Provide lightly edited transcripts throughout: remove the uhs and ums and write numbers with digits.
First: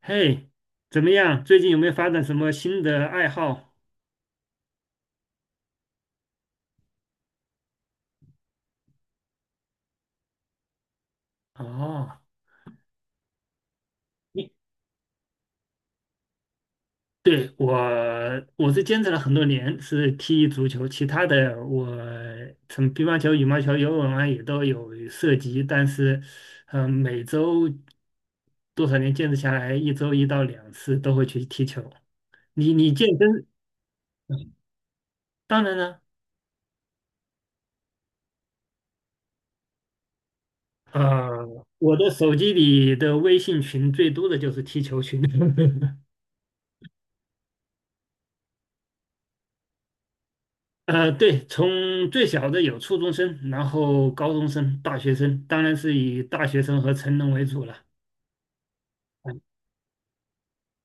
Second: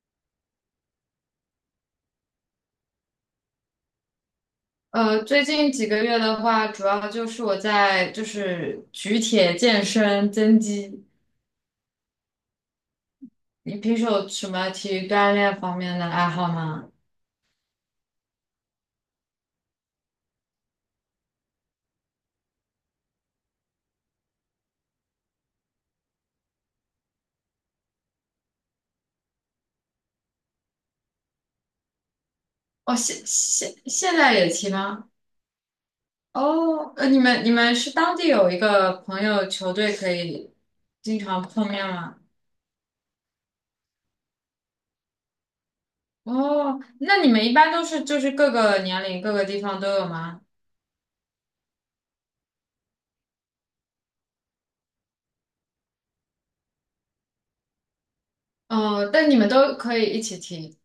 嘿，怎么样？最近有没有发展什么新的爱好？最近几个月的话，主要就是我在就是举铁健身增肌。哦，你平时有什你么体育锻炼方面的爱好吗？对我，我是坚持了很多年，是踢足球，其他的我从乒乓球、羽毛球、游泳啊也都有涉及，但是，每周多少年坚持下来，一周一到两次都会去踢球。你哦，健现身，现现在也踢吗？当然了，哦，你们是当地有一个朋友球队可以经常呃，碰面我的吗？手机里的微信群最多的就是踢球群。哦，那你们一般都是就是各个年龄各个地方都有吗？呃，对，从最小的有初中生，然后高中生、大学生，当然是以大学生和成人为主了。哦，但你们都可以一起踢。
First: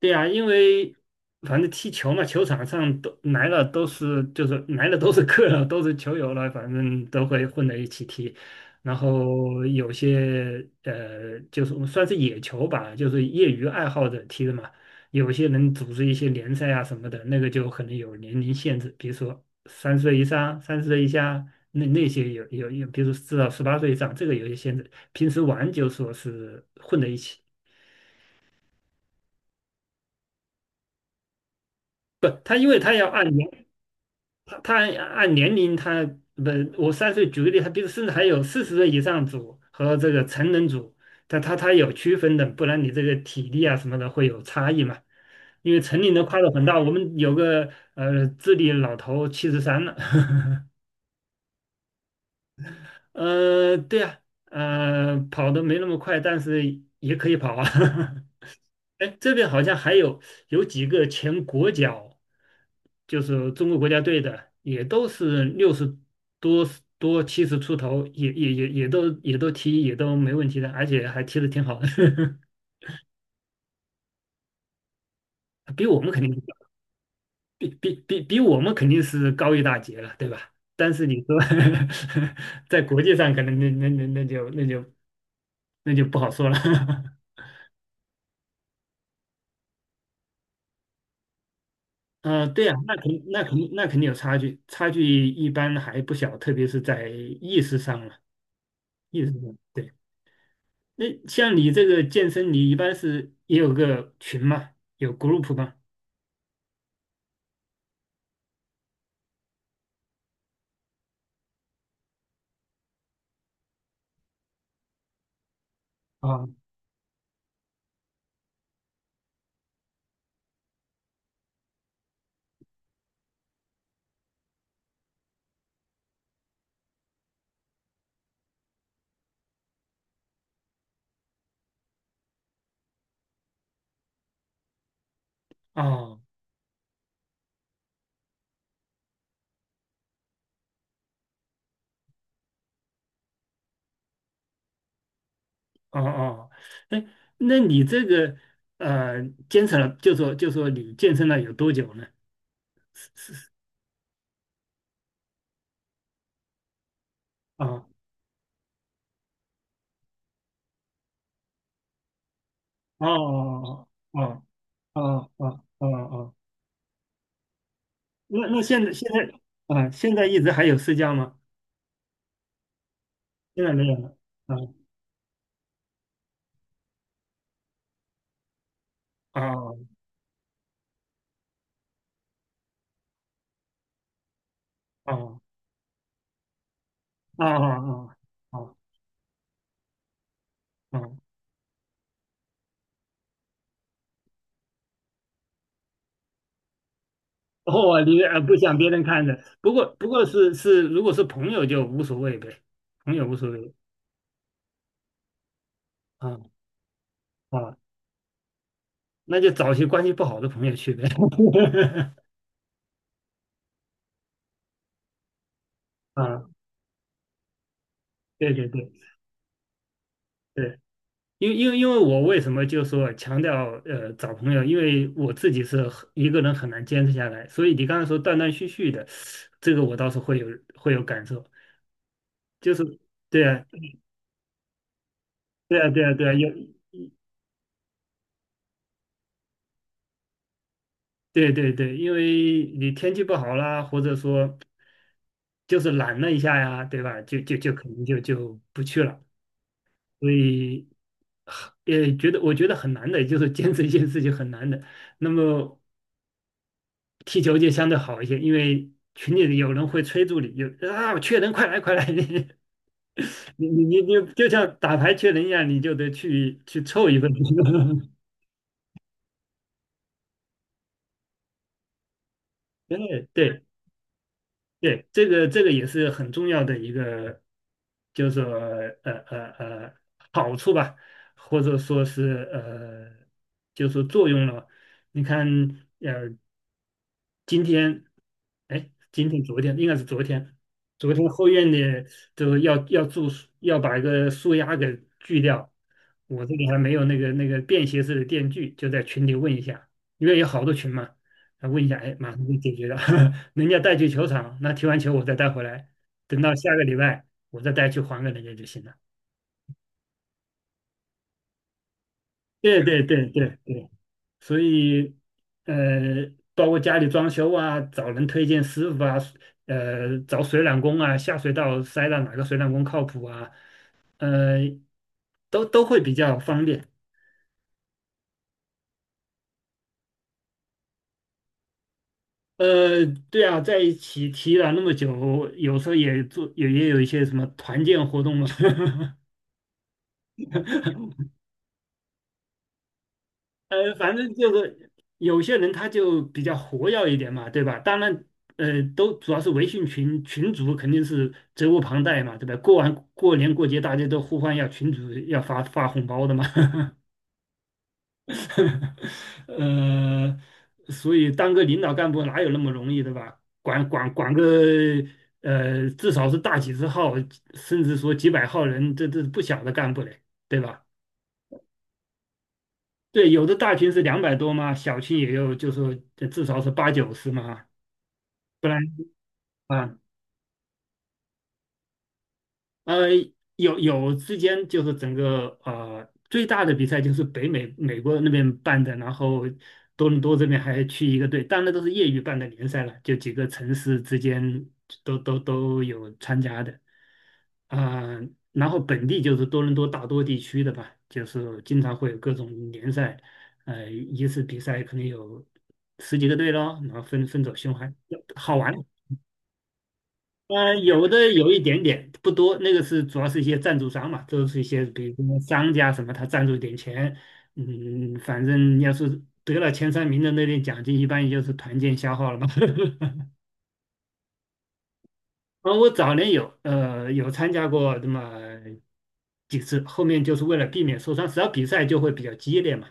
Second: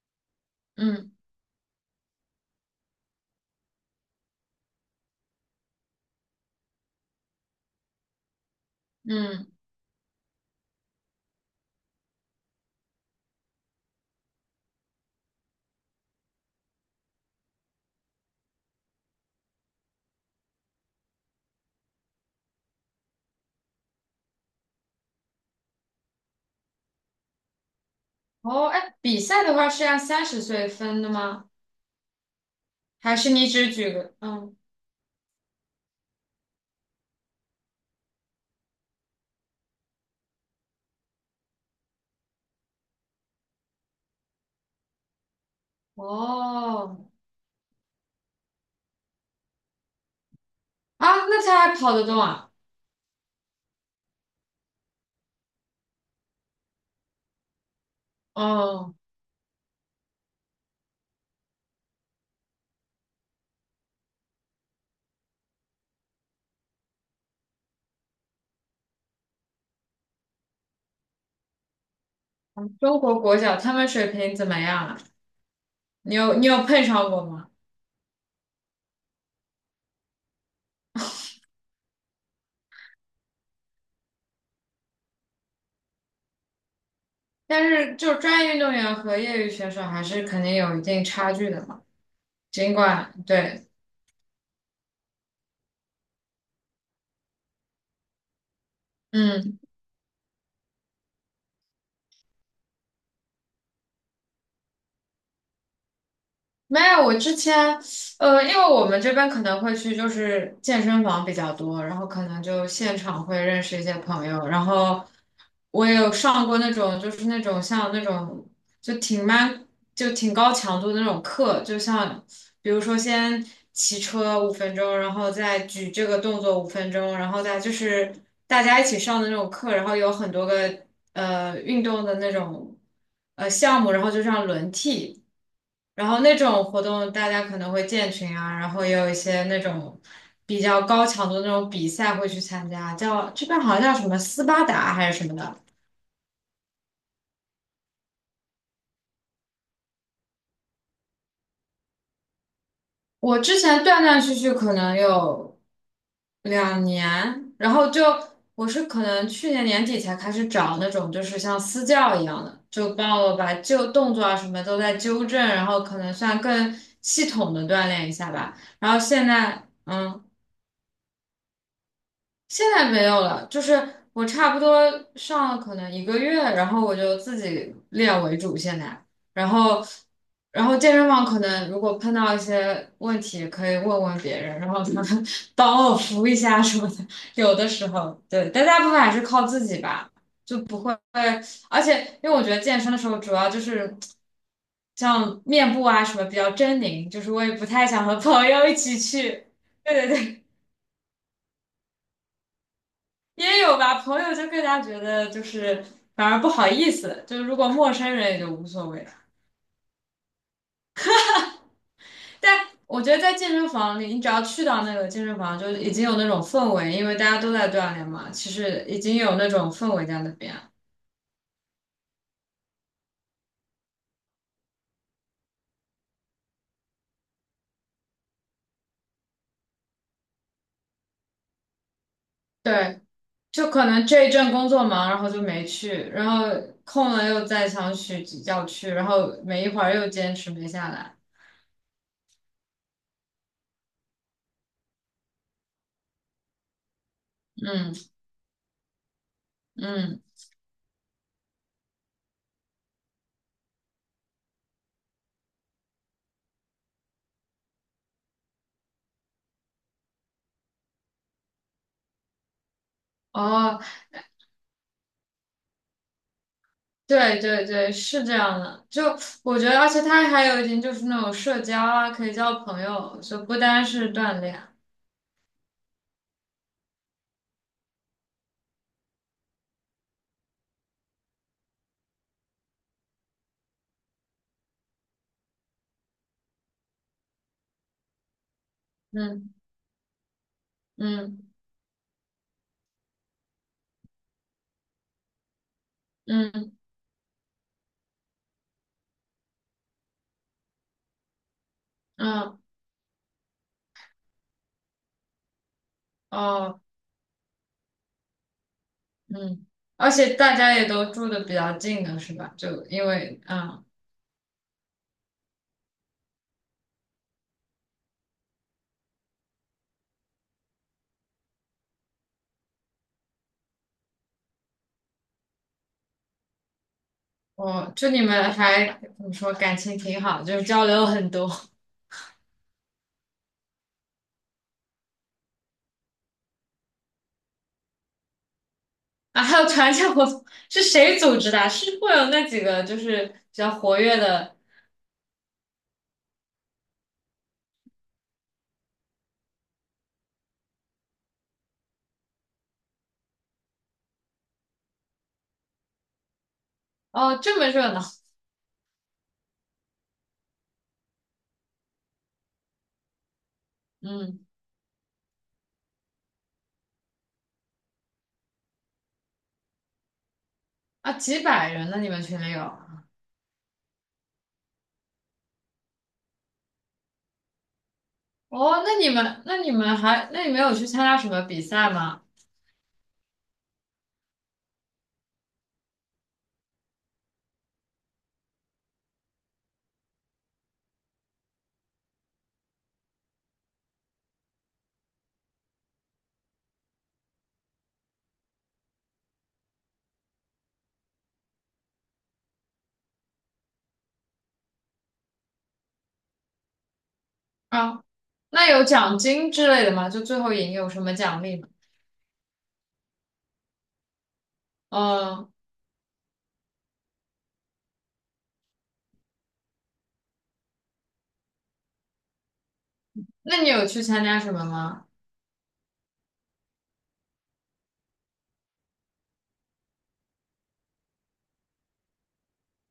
对呀，因为嗯反正踢球嘛，球场上都来了都是就是来了都是客了，都是球友了，反正都会混在一起踢。然嗯。后有些就是我们算是野球吧，就是业余爱好者踢的嘛。有些人组织一些联赛啊什么的，那个就可能有年龄限制，比如说3岁以上、30岁以下，那那些有有有，比如说至少18岁以上，这个有些限制。平时玩就说是混在一起。哦，哎，比赛的话是按30岁分的吗？不，他因为他要还是按你年。只举个，他按年龄他，不，我3岁举个例，他比如甚至还有40岁以上组和这个成人组，他有区分的，不然你这个体力啊什么的会有差异嘛。因为成年的跨度很大，我哦，们有个智力老头73了，啊，那他还跑得动啊？呃，对啊，呃，跑的没那么快，但是也可以跑啊。哦，哎，这边好像还有有几个前国脚，就是中国国家队的，也都是六十多多七十出头，也都踢也都没问题的，而且还踢得挺好的，中国国脚他们水平怎么样啊？比我们你肯定有你有碰上过吗？比我们肯定是高一大截了，对吧？但是你说 在国际上，可能那就不好说了。但是就专业运动员和业余选手还是肯定有一定差距的嘛。呃，对尽呀，那肯管那肯对，那肯定有差距，差距一般还不小，特别是在意识上了。意思是嗯。对。那像你这个健身，你一般是也有个群嘛？有 group 吗？没有，我之前，因为我们这边可能会去就是健身房比较多，然后可能就现场会认识一些朋友，然后我也有上啊。过那种就是那种像那种就挺蛮就挺高强度的那种课，就像比如说先骑车五分钟，然后再举这个动作五分钟，然后再就是大家一起上的那种课，然后有很多个运动的那种项目，然后就这样轮替。然哦后那种活动大家可能会建群啊，然后也有一些那种比较高强度的那种比赛会去参加，叫这边好像叫什么斯巴达还是什么的。哦哦，哎，那你这个呃，坚持了，就说你健身了有多久呢？我之前断断续续可能有2年，然后啊就我是可能去年年底才开始找那种就是像私教一样的，就哦帮我把旧动作啊哦什么都在哦纠哦正，哦然后哦可能哦，算更系统的锻炼一下那吧。那现然在后现现在在，啊，现嗯。在一直还有私教吗？现在没有了，就现在没有是了。我差啊不多上了可能1个月，然后我就自己练为主现在，然后哦然后健身房可能如果碰到一些问题，可以问问别人，然后他哦们 帮我扶一下什么的，哦有的时哦候对，但哦大部分还是靠自己吧，就不会，哦。而且因为我觉得健身的时候主要就是。像面部啊什么比较狰狞，就是我也 不太哦，想和你朋不友一想别起人看着，去。不过对不对过对。是是，如果是朋友就无所谓呗，朋友无所也谓有吧，朋友就更加觉得就是反啊而不好意思，就是如果啊，陌生人也就无所谓了。那就找些关系不好的朋友去呗。但我觉得在健身房里，你只要去到那个健身房，就已经有那种啊，氛围，因为大家都在锻炼嘛，其对对实对已经有那种氛围在那边。对，因为我为什么就说强调找朋友，因为我自己是很一个人很难坚持下来，所以你刚才说断断续续的，这个我倒是会有会有感受，就是对，对啊就可能这一阵工作忙，然后就没对啊对去，啊对然啊，后有空了又再想去要去，然后没一会儿又坚持没下来。对对对，因为你天气不好啦，或者说。就是懒了一下呀，对吧？就就就可嗯能就就不去了，嗯，所以很也觉得我觉得很难的，就是坚持一件事情很难的。那么踢球就相对好一些，因为群里有人会催促你，有啊缺人快来快来，你哦，你你你就像打牌缺人一样，你就得去凑一份。对对对，是 这样的。就我觉得，而且它还有一点就是那种社交啊，可以交朋真友，的就不对，单是锻炼。对，这个这个也是很重要的一个，就是说呃呃呃好处吧，或者说是就是说作用了。你看，呃，今天，哎，今天嗯昨天应该是昨天，昨天后嗯院的就是要种树，要把一个树丫给锯掉。我这里还嗯没有那个便携式的电锯，就在群里问一下，因为有好多群嘛，啊问一下，哎，马上就嗯解决了。人家带去球场，那踢完球我再带回来，等到下哦个礼拜我再带去还给人家就行了。嗯。而且大家也都住的比较近的是吧？对就对因对为对对，所以包括家里装修啊，找人推荐师傅啊，找水暖工啊，下水道塞到哪个水暖工靠谱啊，呃，都会比较方便。我就你们还怎么说感情挺好，就是交流很多 呃，对啊，在一起提了那么久，有时候也做也也有一些什么团建活动嘛。啊。还有团建活动是谁组织的啊是会有那几个就是比较活反跃正就的是有些人他就比较活跃一点嘛，对吧？当然，都主要是微信群群主肯定是责无旁贷嘛，对吧？过完过年过节，大家都呼唤要群主要发发红包的嘛，哦，这么热闹。呃，所以当个领导干部哪有那么容易，对吧？管个嗯至少是大几十号，甚至说几百号人，这是不小的干部嘞，对吧？啊，几百人呢？你们群里有？对，有的大群是200多嘛，小群也有，就说至少是八九十嘛，不然哦，那你们那你啊，们还那你们有去参加什么比赛吗？呃，有有之间就是整个最大的比赛就是北美美国那边办的，然后多伦多这边还去一个队，当然都是业余办的联赛了，就几个城市之间都有参加的。啊、然后本地就是多伦多大多地区的吧，就是经常会有各种联赛，一次比赛可能有十几个队咯，然后分走循环，啊，好那玩，有奖金之类的吗？就最后赢嗯，有什有么的奖有励一吗？点点，不多。那个是主要是一些赞助商嘛，都是一些比如什么嗯，商家什么，他赞助一点钱。嗯，反正要是得了前三名的那点奖金，一般也就是团建消耗了嘛。那你有去参加什么吗？啊，我早年有有参加过那么几次，后面就是为了避免受伤，只要比赛就会比较激烈嘛。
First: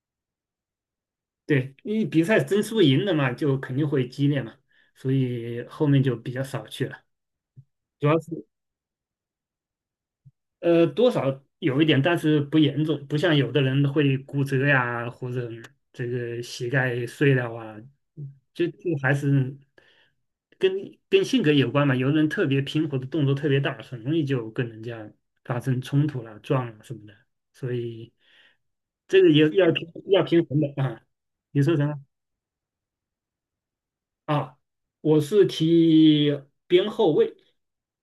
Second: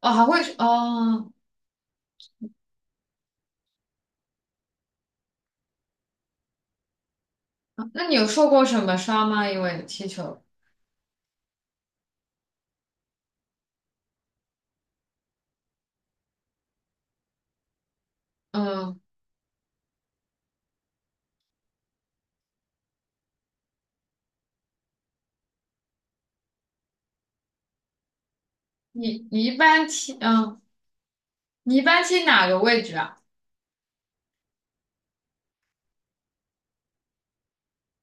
哦，还会哦，对，因为比赛争输赢的嘛，就肯定会激烈嘛，所以后面就比较少去了。主那你要有是。受过什么伤吗？因为踢球，多少有一点，但是不严重，不像有的人会骨折呀，或者这个膝盖碎了啊，就嗯，还是跟跟性格有关嘛。有的人特别平和的动作特别大，很容易就跟人家发生冲突了、撞了什么的。所以这你个也你一要般平踢，要平衡嗯，的啊。你说你一什么般踢哪个位置啊？啊？我是踢边后卫，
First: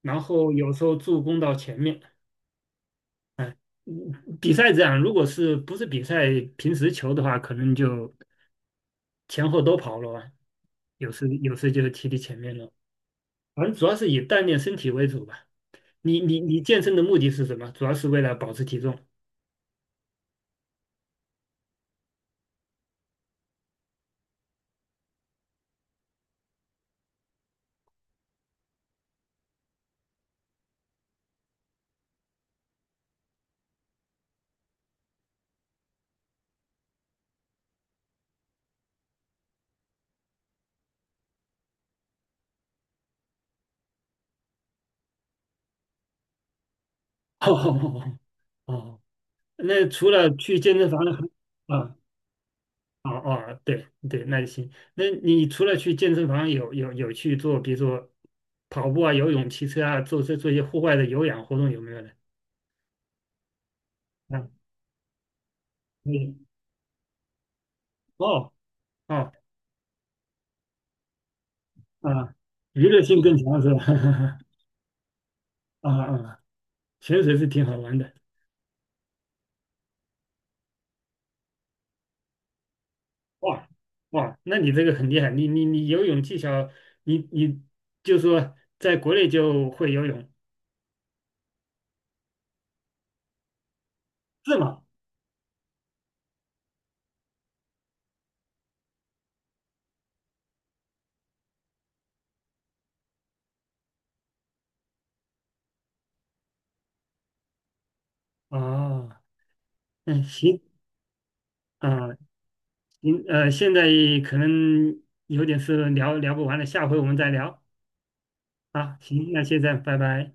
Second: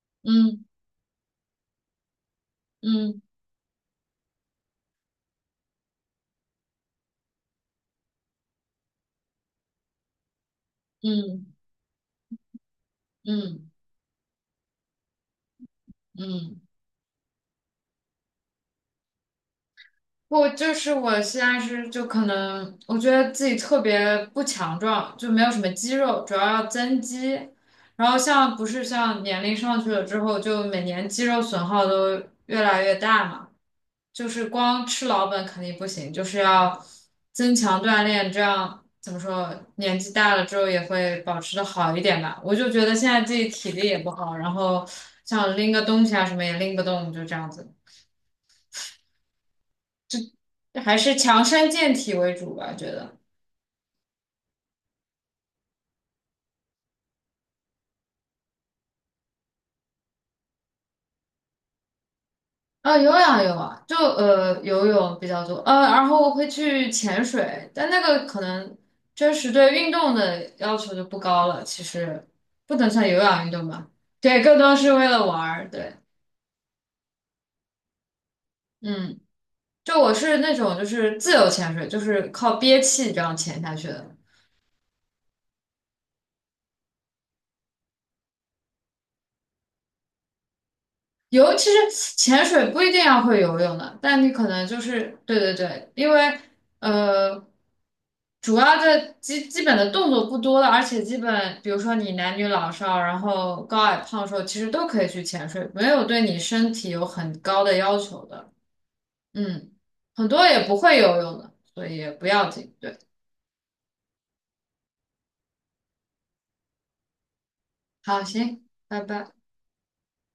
然后嗯有时候助攻到前面。嗯嗯，比赛这样，如果是不是比赛，平时球的话，可能就前后都跑了吧，有时有嗯时就踢踢前面了。反嗯正主要是以锻炼身体为主吧。你嗯。你你健身的目的是什么？主要是为了保持体重。我现在是就可能我觉得自己特别不强壮，就没有什么肌肉，主要要增肌。然后像不是像年龄上去了之后，就每年肌肉损耗都越来越大嘛，就是光吃老本肯定不行，就是要增强锻炼，这样怎么说，年纪大了之后也会保持的好一点吧。我就觉得现在自己体力也不好，然后像拎个东西啊什么也拎不动，就这 样子。哦哦，那除了去健身还房是还，强身 健啊体为主吧，觉哦得。哦，对对，那就行。那你除了去健身房有有去做，比如说跑步啊、游泳、骑车啊，做这做一些户外的有氧活动有没有呢？啊，有氧有啊，就啊，游泳比较多，然后嗯，会去潜水，但那个可哦。能哦真实对运动的要求就不高了，其实啊，不娱能乐算有性更氧运强动是吧，吧？对，更多是为了玩儿，啊对，啊，潜水是挺好玩的。嗯，就我是那种就是自由潜水，就是靠憋气这样潜哇下去的，哇，那你这个很厉害，你游泳技巧，你你就说在国内就会游泳其实潜水不一定要会游泳的，但你可是能就吗？是对对对，因为呃，主要的基本的动作不多了，而且基本比如说你男女老少，然后高矮胖瘦，其实都可以去潜水，没有对你身体有很高的要求的。啊，嗯，嗯，很多行也不会游泳的，所以啊，也不要紧。对，行现在可能有点事聊不完了，下回我们再聊好，行，啊。拜行，拜。那现在拜拜。